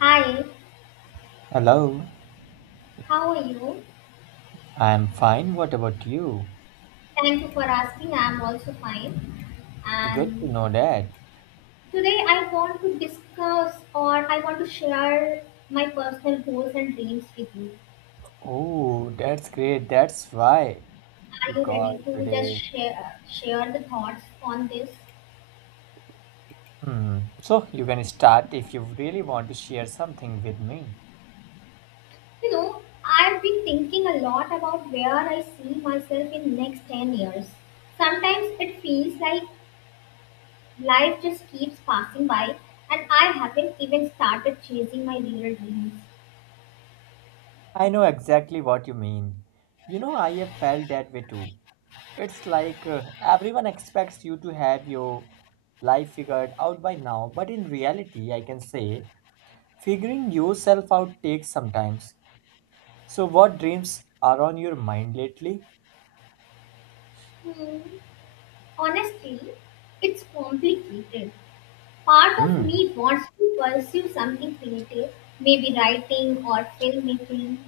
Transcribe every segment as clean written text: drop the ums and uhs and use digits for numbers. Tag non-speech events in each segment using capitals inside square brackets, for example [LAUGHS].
Hi, Hello, how are you? I'm fine. What about you? Thank you for asking. I'm also fine. Good to And know that. today I want to discuss or I want to share my personal goals and dreams with you. Oh, that's great. That's why you Are you ready called to just today. share the thoughts on this? Hmm. So you can start if you really want to share something with me. You know, I've been thinking a lot about where I see myself in next 10 years. Sometimes it feels like life just keeps passing by and I haven't even started chasing my real dreams. I know exactly what you mean. You know, I have felt that way too. It's like everyone expects you to have your life figured out by now, but in reality, I can say figuring yourself out takes some time. So, what dreams are on your mind lately? Hmm. Honestly, it's complicated. Part of Hmm. me wants to pursue something creative, maybe writing or filmmaking.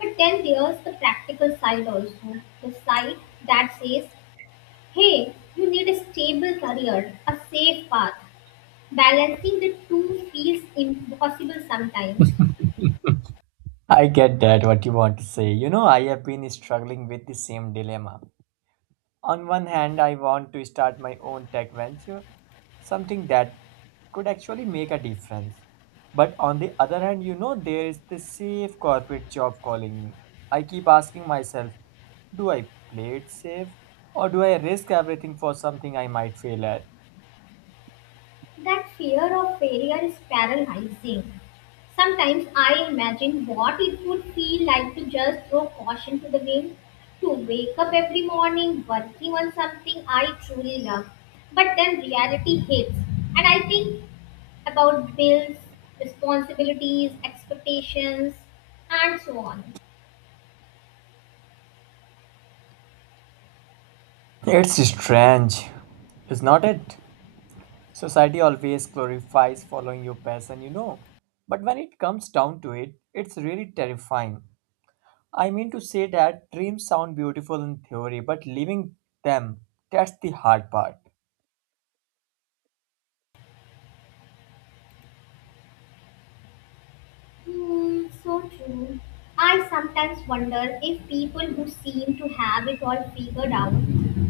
But then there's the practical side also, the side that says, hey, you need a stable career, a safe path. Balancing the two feels impossible sometimes. I get that, what you want to say. You know, I have been struggling with the same dilemma. On one hand, I want to start my own tech venture, something that could actually make a difference. But on the other hand, you know, there is this safe corporate job calling me. I keep asking myself, do I play it safe or do I risk everything for something I might fail at? That fear of failure is paralyzing. Sometimes I imagine what it would feel like to just throw caution to the wind, to wake up every morning working on something I truly love. But then reality hits, and I think about bills, responsibilities, expectations, and so on. It's strange, is not it? Society always glorifies following your passion, you know. But when it comes down to it, it's really terrifying. I mean to say that dreams sound beautiful in theory, but living them, that's the hard part. Hmm, so true. I sometimes wonder if people who seem to have it all figured out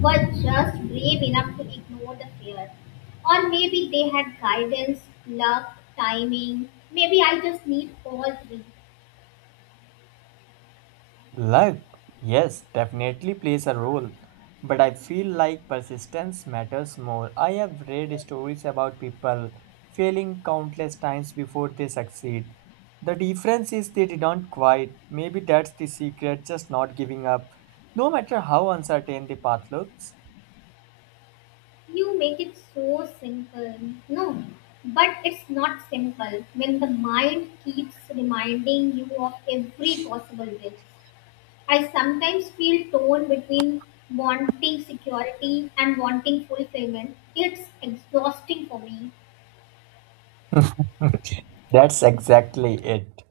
were just brave enough to ignore the fear. Or maybe they had guidance, luck, timing. Maybe I just need all three. Luck, yes, definitely plays a role, but I feel like persistence matters more. I have read stories about people failing countless times before they succeed. The difference is they didn't quit. Maybe that's the secret, just not giving up, no matter how uncertain the path looks. You make it so simple. No, but it's not simple when the mind keeps reminding you of every possible risk. I sometimes feel torn between wanting security and wanting fulfillment. It's exhausting for me. [LAUGHS] That's exactly it.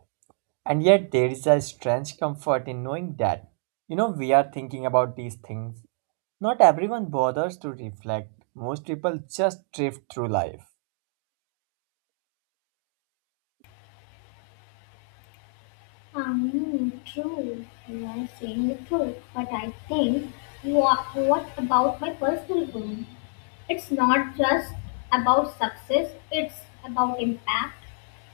And yet, there is a strange comfort in knowing that, you know, we are thinking about these things. Not everyone bothers to reflect. Most people just drift through life. True, you are saying the truth, but I think what about my personal growth? It's not just about success, it's about impact.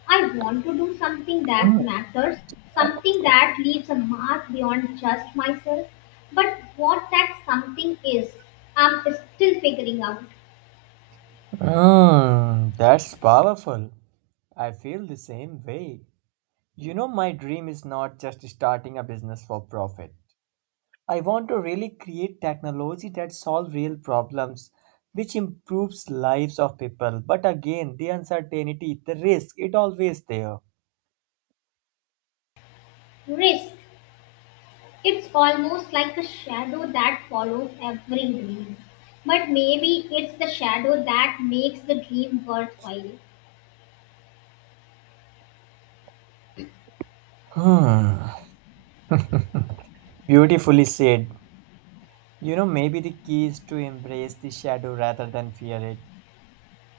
I want to do something that Mm. matters, something that leaves a mark beyond just myself. But what that something is, I'm still figuring out. Mm, that's powerful. I feel the same way. You know, my dream is not just starting a business for profit. I want to really create technology that solves real problems, which improves lives of people. But again, the uncertainty, the risk, it always there. Risk. It's almost like a shadow that follows every dream. But maybe it's the shadow that makes the dream worthwhile. Hmm. Beautifully said. You know, maybe the key is to embrace the shadow rather than fear it.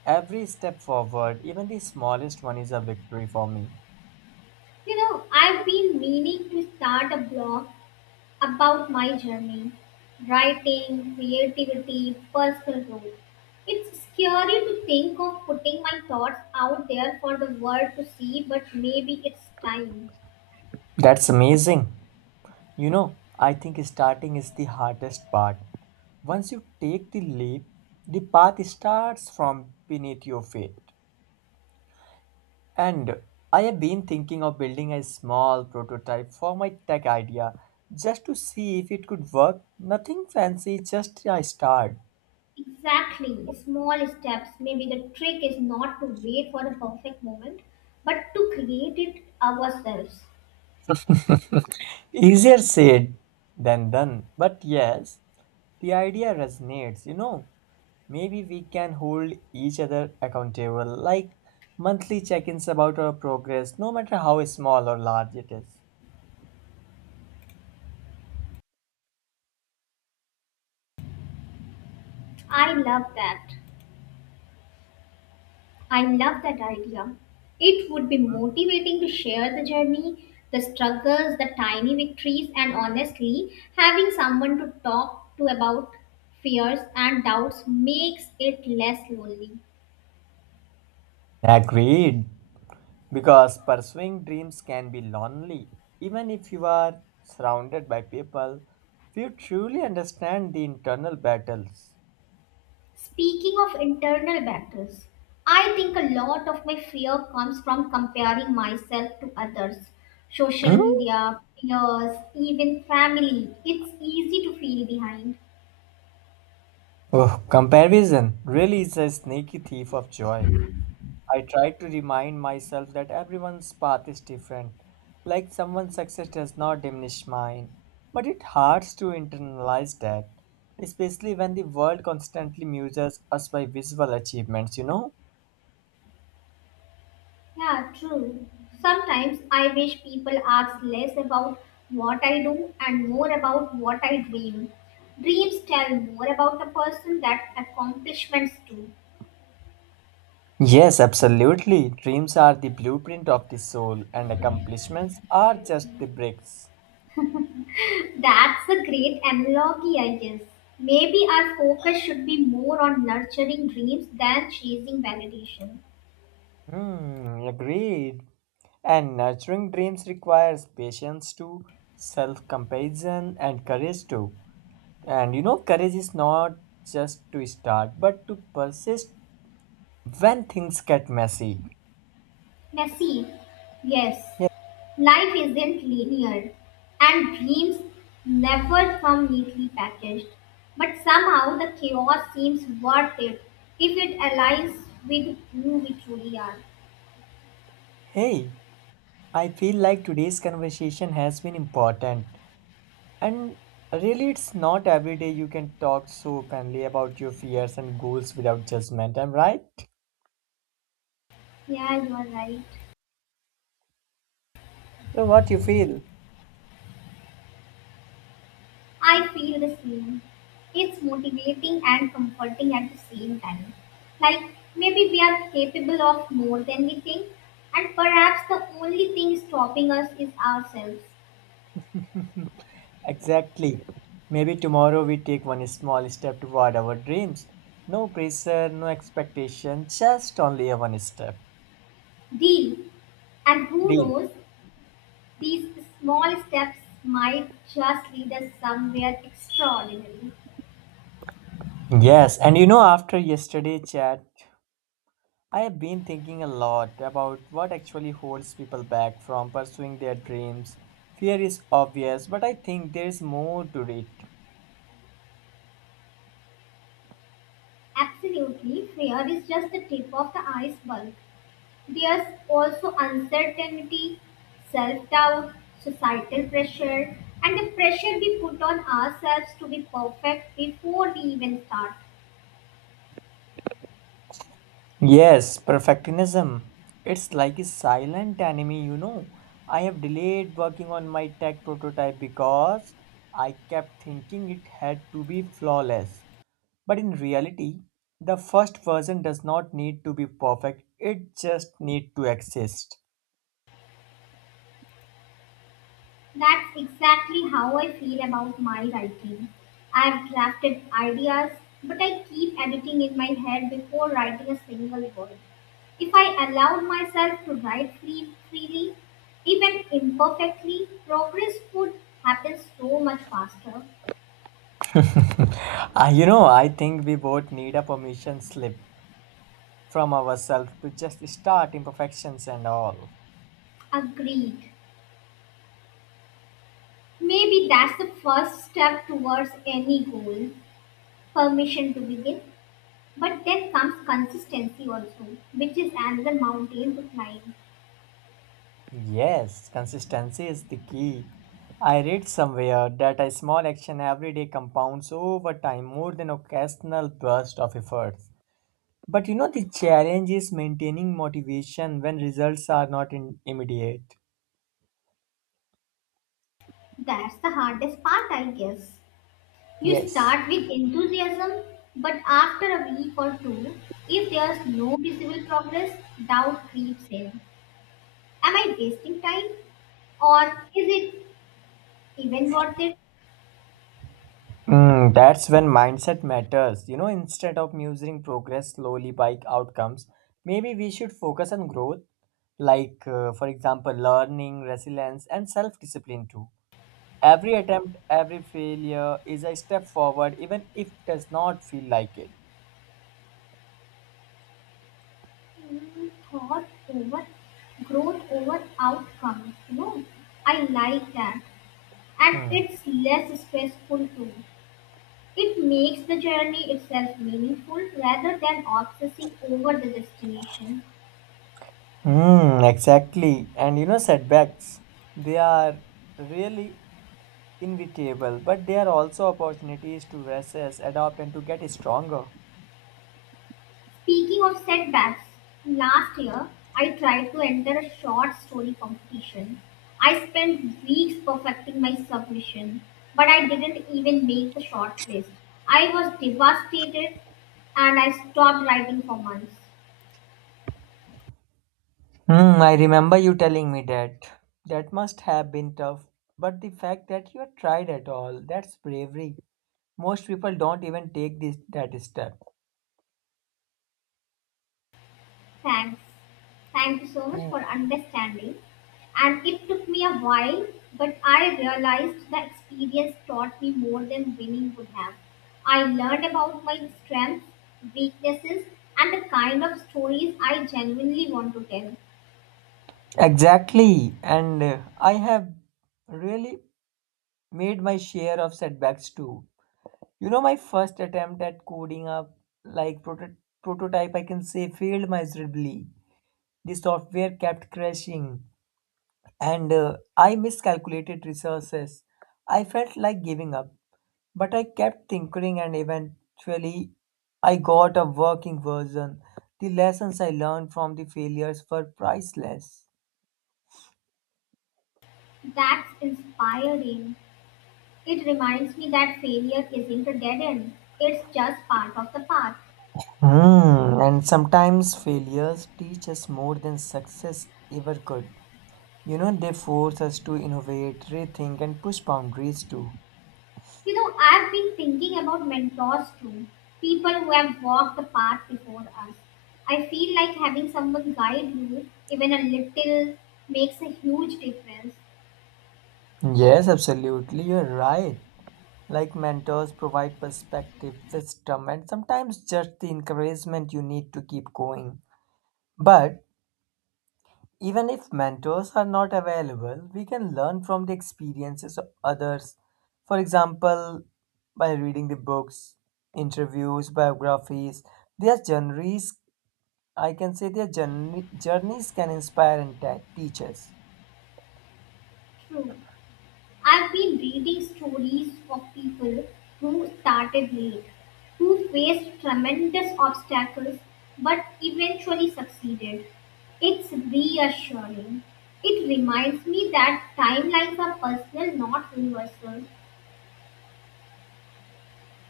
Every step forward, even the smallest one, is a victory for me. You know, I've been meaning to start a blog about my journey writing, creativity, personal growth. It's scary to think of putting my thoughts out there for the world to see, but maybe it's time. That's amazing. You know, I think starting is the hardest part. Once you take the leap, the path starts from beneath your feet. And I have been thinking of building a small prototype for my tech idea just to see if it could work. Nothing fancy, just a start. Exactly. Small steps. Maybe the trick is not to wait for the perfect moment, but to create it ourselves. Easier said than done, but yes, the idea resonates. You know, maybe we can hold each other accountable, like monthly check ins about our progress, no matter how small or large it is. I love that. I love that idea. It would be motivating to share the journey, the struggles, the tiny victories, and honestly, having someone to talk to about fears and doubts makes it less lonely. Agreed, because pursuing dreams can be lonely. Even if you are surrounded by people, you truly understand the internal battles. Speaking of internal battles, I think a lot of my fear comes from comparing myself to others. Social Hmm? media, peers, even family. It's easy to feel behind. Oh, comparison really is a sneaky thief of joy. I try to remind myself that everyone's path is different. Like someone's success does not diminish mine. But it hurts to internalize that, especially when the world constantly measures us by visual achievements, you know? Yeah, true. Sometimes I wish people ask less about what I do and more about what I dream. Dreams tell more about a person than accomplishments do. Yes, absolutely. Dreams are the blueprint of the soul, and accomplishments are just the bricks. That's a great analogy, I guess. Maybe our focus should be more on nurturing dreams than chasing validation. Hmm, agreed. And nurturing dreams requires patience too, self compassion, and courage too. And you know, courage is not just to start, but to persist when things get messy. Messy, yes. Yeah. Life isn't linear, and dreams never come neatly packaged. But somehow the chaos seems worth it if it aligns with who we truly are. Hey, I feel like today's conversation has been important. And really, it's not every day you can talk so openly about your fears and goals without judgment. I'm right? Yeah, you are right. So, what you feel? I feel the same. It's motivating and comforting at the same time. Like maybe we are capable of more than we think, and perhaps the only thing stopping us is ourselves. Exactly. Maybe tomorrow we take one small step toward our dreams. No pressure, no expectation, just only a one step. Deal. And who Deal. knows, these small steps might just lead us somewhere extraordinary. Yes, and you know, after yesterday chat, I have been thinking a lot about what actually holds people back from pursuing their dreams. Fear is obvious, but I think there is more to it. Absolutely, fear is just the tip of the iceberg. There's also uncertainty, self doubt, societal pressure, and the pressure we put on ourselves to be perfect before we even start. Yes, perfectionism. It's like a silent enemy, you know. I have delayed working on my tech prototype because I kept thinking it had to be flawless. But in reality, the first version does not need to be perfect, it just needs to exist. That's exactly how I feel about my writing. I've drafted ideas, but I keep editing in my head before writing a single word. If I allowed myself to write freely, even imperfectly, progress would happen so much faster. [LAUGHS] Ah, you know, I think we both need a permission slip from ourselves to just start imperfections and all. Agreed. Maybe that's the first step towards any goal, permission to begin. But then comes consistency also, which is another mountain to climb. Yes, consistency is the key. I read somewhere that a small action every day compounds over time more than occasional burst of efforts. But you know, the challenge is maintaining motivation when results are not immediate. That's the hardest part, I guess. You Yes. start with enthusiasm, but after a week or two, if there's no visible progress, doubt creeps in. Am I wasting time? Or is it even worth it? Hmm. That's when mindset matters. You know, instead of measuring progress slowly by outcomes, maybe we should focus on growth, like, for example, learning, resilience, and self discipline too. Every attempt, every failure is a step forward, even if it does not feel like it. Mm, thought over growth over outcomes. You know, I like that. And Hmm. it's less stressful too. It makes the journey itself meaningful rather than obsessing over the destination. Hmm, exactly. And you know, setbacks, they are really inevitable, but they are also opportunities to recess, adapt, and to get stronger. Speaking of setbacks, last year I tried to enter a short story competition. I spent weeks perfecting my submission, but I didn't even make the short list. I was devastated and I stopped writing for months. Hmm, I remember you telling me that. That must have been tough. But the fact that you tried at all, that's bravery. Most people don't even take this that step. Thanks. Thank you so much for understanding. And it took me a while, but I realized the experience taught me more than winning would have. I learned about my strengths, weaknesses, and the kind of stories I genuinely want to tell. Exactly. And I have really made my share of setbacks too. You know, my first attempt at coding up, like prototype, I can say, failed miserably. The software kept crashing, and I miscalculated resources. I felt like giving up. But I kept tinkering and eventually I got a working version. The lessons I learned from the failures were priceless. That's inspiring. It reminds me that failure isn't a dead end, it's just part of the path. Hmm, and sometimes failures teach us more than success ever could. You know, they force us to innovate, rethink, and push boundaries too. You know, I've been thinking about mentors too, people who have walked the path before us. I feel like having someone guide you, even a little, makes a huge difference. Yes, absolutely, you're right. Like mentors provide perspective, wisdom, and sometimes just the encouragement you need to keep going. But even if mentors are not available, we can learn from the experiences of others. For example, by reading the books, interviews, biographies, their journeys, I can say their journeys can inspire and teach us. True. I've been reading stories of people who started late, who faced tremendous obstacles but eventually succeeded. It's reassuring. It reminds me that timelines are personal, not universal.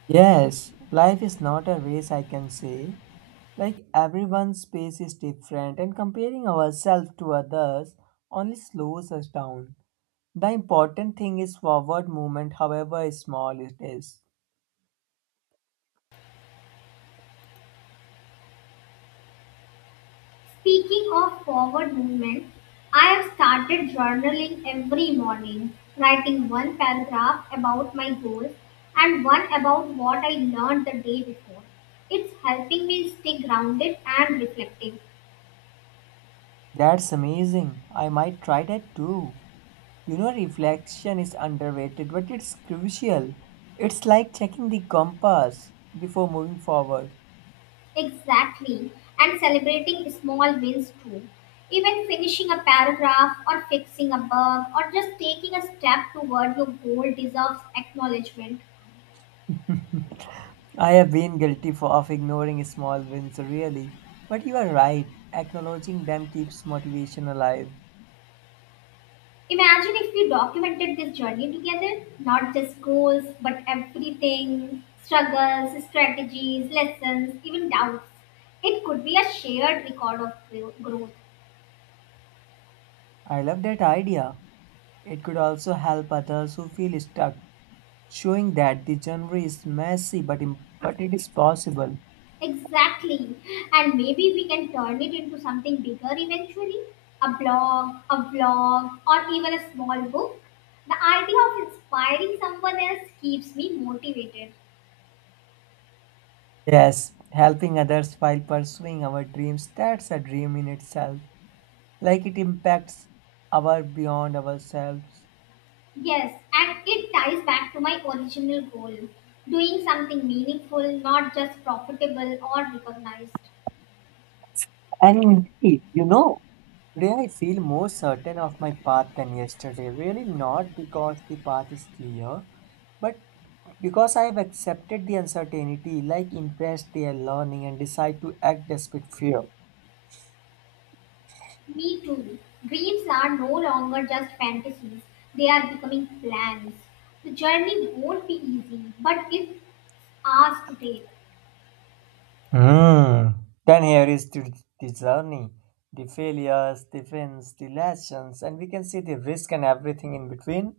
Yes, life is not a race, I can say. Like everyone's pace is different, and comparing ourselves to others only slows us down. The important thing is forward movement, however small it is. Speaking of forward movement, I have started journaling every morning, writing one paragraph about my goals and one about what I learned the day before. It's helping me stay grounded and reflective. That's amazing. I might try that too. You know, reflection is underrated, but it's crucial. It's like checking the compass before moving forward. Exactly. And celebrating small wins too. Even finishing a paragraph or fixing a bug or just taking a step toward your goal deserves acknowledgement. I have been guilty for, of ignoring small wins, really. But you are right. Acknowledging them keeps motivation alive. Imagine if we documented this journey together, not just goals, but everything struggles, strategies, lessons, even doubts. It could be a shared record of growth. I love that idea. It could also help others who feel stuck, showing that the journey is messy, but it is possible. Exactly. And maybe we can turn it into something bigger eventually a blog, a vlog, or even a small book. The idea of inspiring someone else keeps me motivated. Yes, helping others while pursuing our dreams, that's a dream in itself. Like it impacts our beyond ourselves. Yes, and it ties back to my original goal doing something meaningful, not just profitable or recognized. And indeed, you know, today I feel more certain of my path than yesterday. Really not because the path is clear, but because I have accepted the uncertainty, like embraced their learning and decide to act despite fear. Me too. Dreams are no longer just fantasies, they are becoming plans. The journey won't be easy, but it's ours to take. Hmm. Then here is to the journey, the failures, the wins, the lessons, and we can see the risk and everything in between.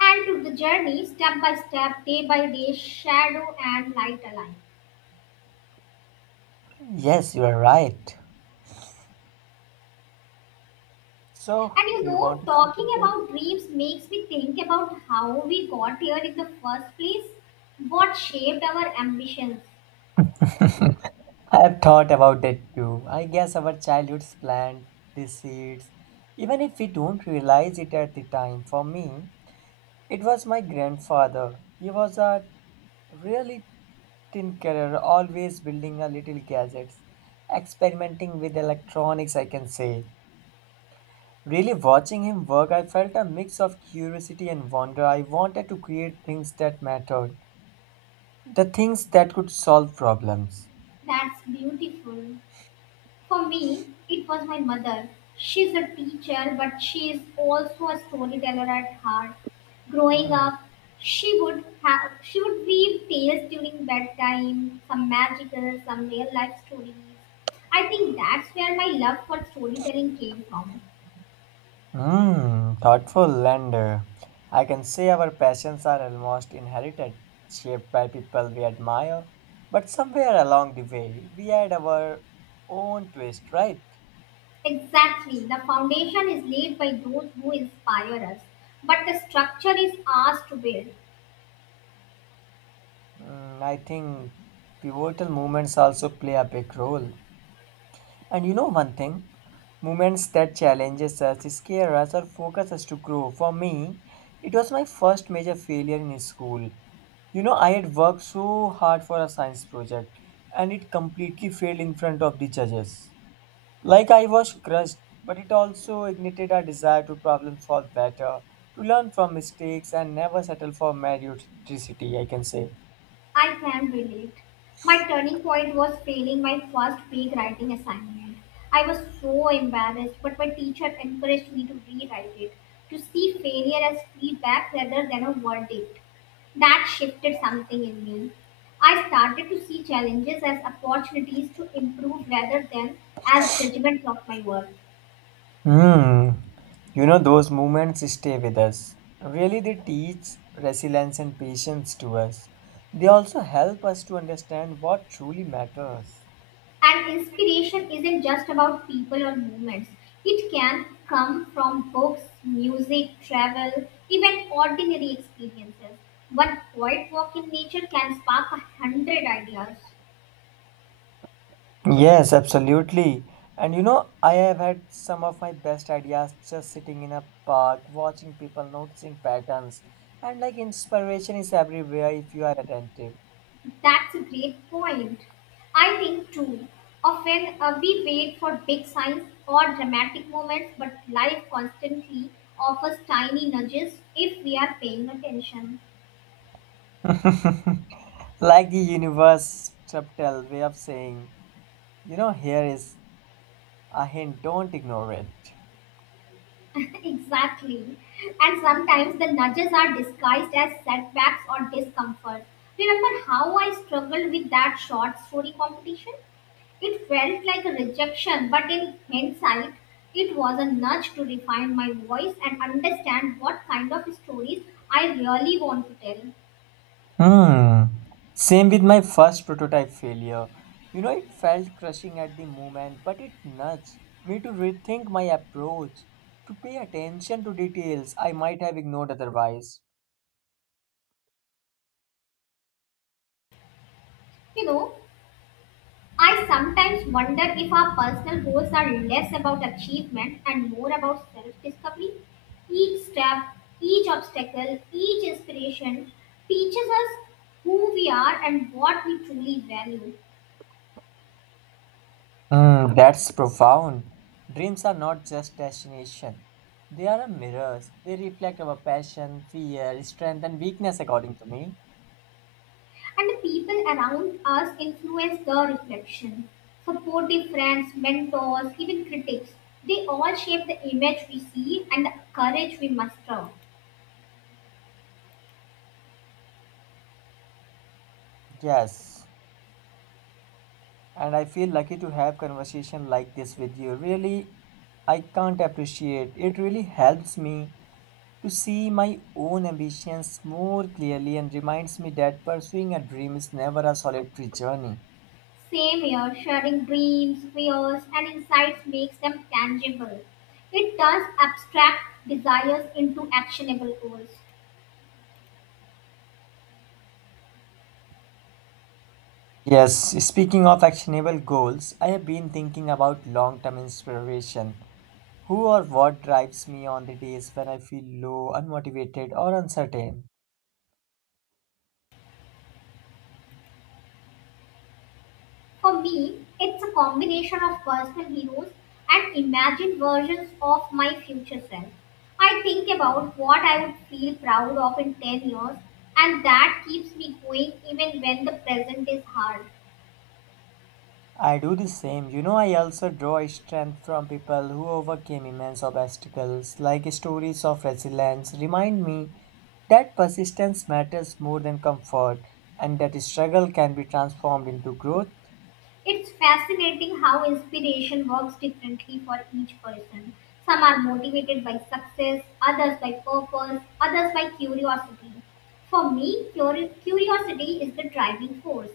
And to the journey, step by step, day by day, shadow and light align. Yes, you are right. So, And you do you know, want to say talking something? about dreams makes me think about how we got here in the first place, what shaped our ambitions. I have thought about it too. I guess our childhoods plant the seeds, even if we don't realize it at the time. For me, it was my grandfather. He was a really tinkerer, always building a little gadgets, experimenting with electronics, I can say. Really watching him work I felt a mix of curiosity and wonder. I wanted to create things that mattered, the things that could solve problems. That's beautiful. For me, it was my mother. She's a teacher, but she is also a storyteller at heart. Growing up, she would weave tales during bedtime, some magical, some real life stories. I think that's where my love for storytelling came from. Hmm, thoughtful and I can say our passions are almost inherited, shaped by people we admire, but somewhere along the way we add our own twist, right? Exactly. The foundation is laid by those who inspire us, but the structure is ours to build. Mm, I think pivotal moments also play a big role. And you know one thing, moments that challenges us, scare us, or focus us to grow. For me, it was my first major failure in school. You know, I had worked so hard for a science project, and it completely failed in front of the judges. Like I was crushed, but it also ignited a desire to problem solve better, to learn from mistakes, and never settle for mediocrity. I can say. I can relate. My turning point was failing my first big writing assignment. I was so embarrassed, but my teacher encouraged me to rewrite it, to see failure as feedback rather than a verdict. That shifted something in me. I started to see challenges as opportunities to improve rather than as judgments of my work. Hmm. You know, those moments stay with us. Really, they teach resilience and patience to us. They also help us to understand what truly matters. And inspiration isn't just about people or movements. It can come from books, music, travel, even ordinary experiences. One quiet walk in nature can spark 100 ideas. Yes, absolutely. And you know, I have had some of my best ideas just sitting in a park, watching people, noticing patterns. And like inspiration is everywhere if you are attentive. That's a great point. I think too, often we wait for big signs or dramatic moments, but life constantly offers tiny nudges if we are paying attention. [LAUGHS] Like the universe subtle way of saying, you know, here is a hint, don't ignore it. [LAUGHS] Exactly. And sometimes the nudges are disguised as setbacks or discomfort. Remember how I struggled with that short story competition? It felt like a rejection, but in hindsight, it was a nudge to refine my voice and understand what kind of stories I really want to tell. Hmm. Same with my first prototype failure. You know, it felt crushing at the moment, but it nudged me to rethink my approach, to pay attention to details I might have ignored otherwise. You know, I sometimes wonder if our personal goals are less about achievement and more about self discovery. Each step, each obstacle, each inspiration teaches us who we are and what we truly value. Hmm, that's profound. Dreams are not just destination. They are a mirrors. They reflect our passion, fear, strength, and weakness according to me. And the people around us influence the reflection. Supportive friends, mentors, even critics, they all shape the image we see and the courage we muster. Yes, and I feel lucky to have conversation like this with you. Really, I can't appreciate. It really helps me to see my own ambitions more clearly and reminds me that pursuing a dream is never a solitary journey. Same here, sharing dreams, fears, and insights makes them tangible. It turns abstract desires into actionable goals. Yes, speaking of actionable goals, I have been thinking about long-term inspiration. Who or what drives me on the days when I feel low, unmotivated, or uncertain? For me, it's a combination of personal heroes and imagined versions of my future self. I think about what I would feel proud of in 10 years, and that keeps me going even when the present is hard. I do the same. You know, I also draw strength from people who overcame immense obstacles, like stories of resilience remind me that persistence matters more than comfort and that struggle can be transformed into growth. It's fascinating how inspiration works differently for each person. Some are motivated by success, others by purpose, others by curiosity. For me, curiosity is the driving force.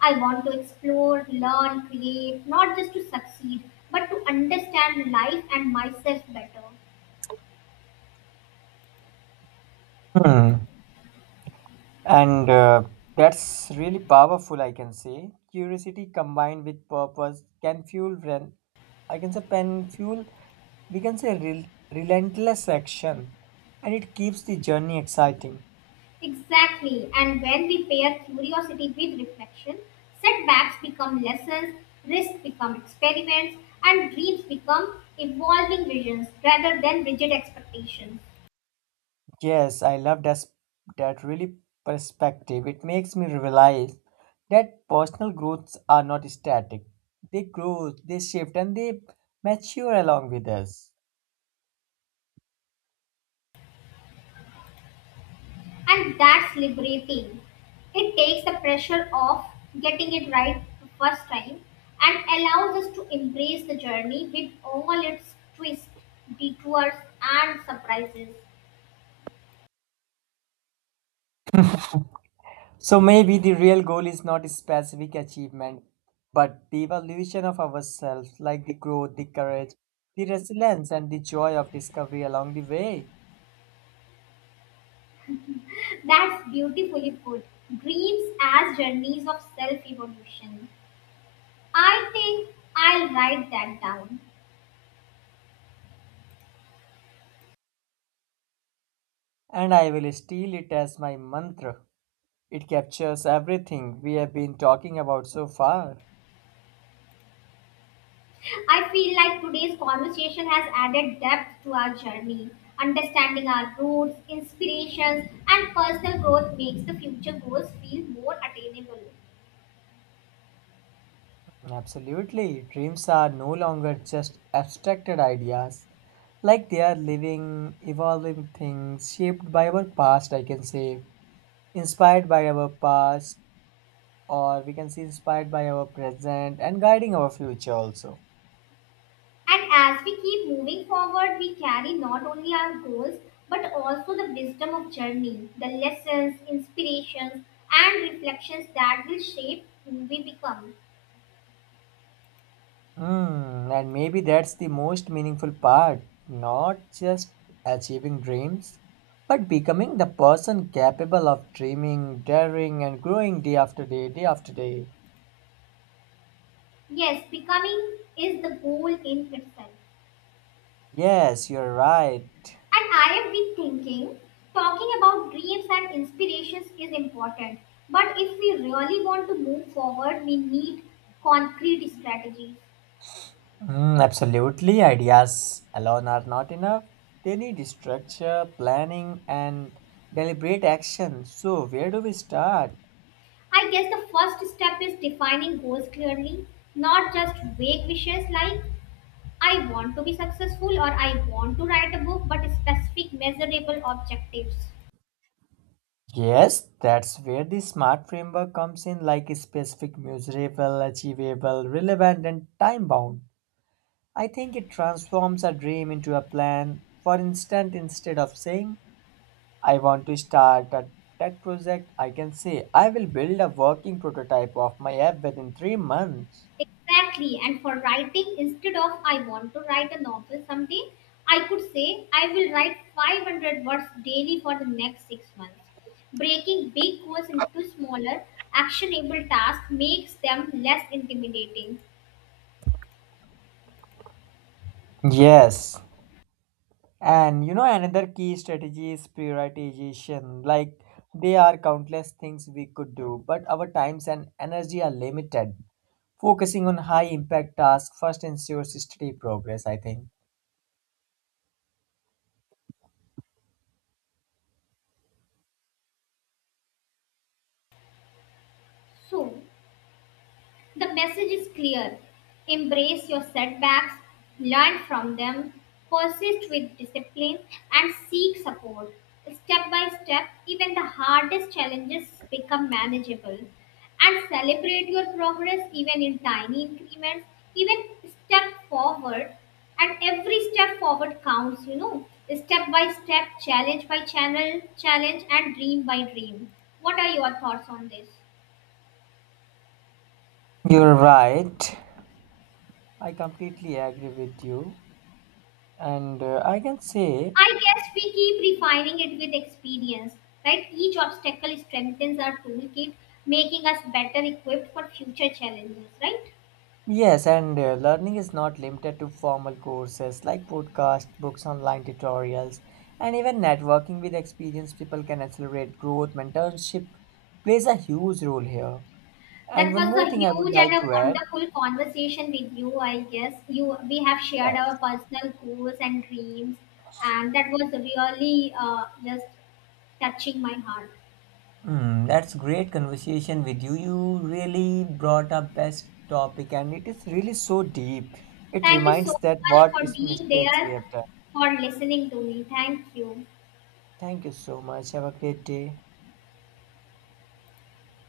I want to explore, learn, create, not just to succeed, but to understand life and myself better. Hmm. And that's really powerful, I can say. Curiosity combined with purpose can fuel, I can say, pen fuel, we can say, relentless action, and it keeps the journey exciting. Exactly, and when we pair curiosity with reflection, setbacks become lessons, risks become experiments, and dreams become evolving visions rather than rigid expectations. Yes, I love that, that really perspective. It makes me realize that personal growths are not static. They grow, they shift, and they mature along with us. And that's liberating. It takes the pressure off getting it right the first time and allows us to embrace the journey with all its twists, detours, and surprises. So maybe the real goal is not a specific achievement, but the evolution of ourselves, like the growth, the courage, the resilience, and the joy of discovery along the way. That's beautifully put. Dreams as journeys of self evolution. I think I'll write that down. And I will steal it as my mantra. It captures everything we have been talking about so far. I feel like today's conversation has added depth to our journey. Understanding our roots, inspirations, and personal growth makes the future goals feel more attainable. Absolutely. Dreams are no longer just abstracted ideas. Like they are living, evolving things shaped by our past, I can say. Inspired by our past, or we can say inspired by our present and guiding our future also. And as we keep moving forward, we carry not only our goals but also the wisdom of journey, the lessons, inspirations, and reflections that will shape who we become. Hmm, and maybe that's the most meaningful part. Not just achieving dreams, but becoming the person capable of dreaming, daring, and growing day after day, day after day. Yes, becoming is the goal in itself. Yes, you're right. And I have been thinking, talking about dreams and inspirations is important. But if we really want to move forward, we need concrete strategies. Mm, absolutely. Ideas alone are not enough. They need structure, planning, and deliberate action. So, where do we start? I guess the first step is defining goals clearly, not just vague wishes like, I want to be successful or I want to write a book, but specific, measurable objectives. Yes, that's where the SMART framework comes in, like specific, measurable, achievable, relevant, and time bound. I think it transforms a dream into a plan. For instance, instead of saying, I want to start a tech project, I can say, I will build a working prototype of my app within 3 months. Exactly. And for writing, instead of I want to write a novel someday, I could say I will write 500 words daily for the next 6 months. Breaking big goals into smaller, actionable tasks makes them less intimidating. Yes, and you know, another key strategy is prioritization. Like, there are countless things we could do, but our times and energy are limited. Focusing on high impact tasks first ensures steady progress, I think. So, the message is clear embrace your setbacks, learn from them, persist with discipline, and seek support. Step by step, even the hardest challenges become manageable. And celebrate your progress even in tiny increments, even step forward. And every step forward counts, you know. Step by step, challenge by challenge, and dream by dream. What are your thoughts on this? You're right. I completely agree with you. And I can say I guess we keep refining it with experience, right? Each obstacle strengthens our toolkit, making us better equipped for future challenges, right? yes, and learning is not limited to formal courses like podcasts, books, online tutorials, and even networking with experienced people can accelerate growth. Mentorship plays a huge role here. And That one was more a thing I would huge and like a to add, wonderful conversation with you, I guess. You we have shared our yes. personal goals and dreams, and that was really just touching my heart. Mm, that's great conversation with you. You really brought up best topic and it is really so deep. It Thank you so reminds that much what for is being mistakes we there, have done. for listening to me. Thank you. Thank you so much. Have a great day.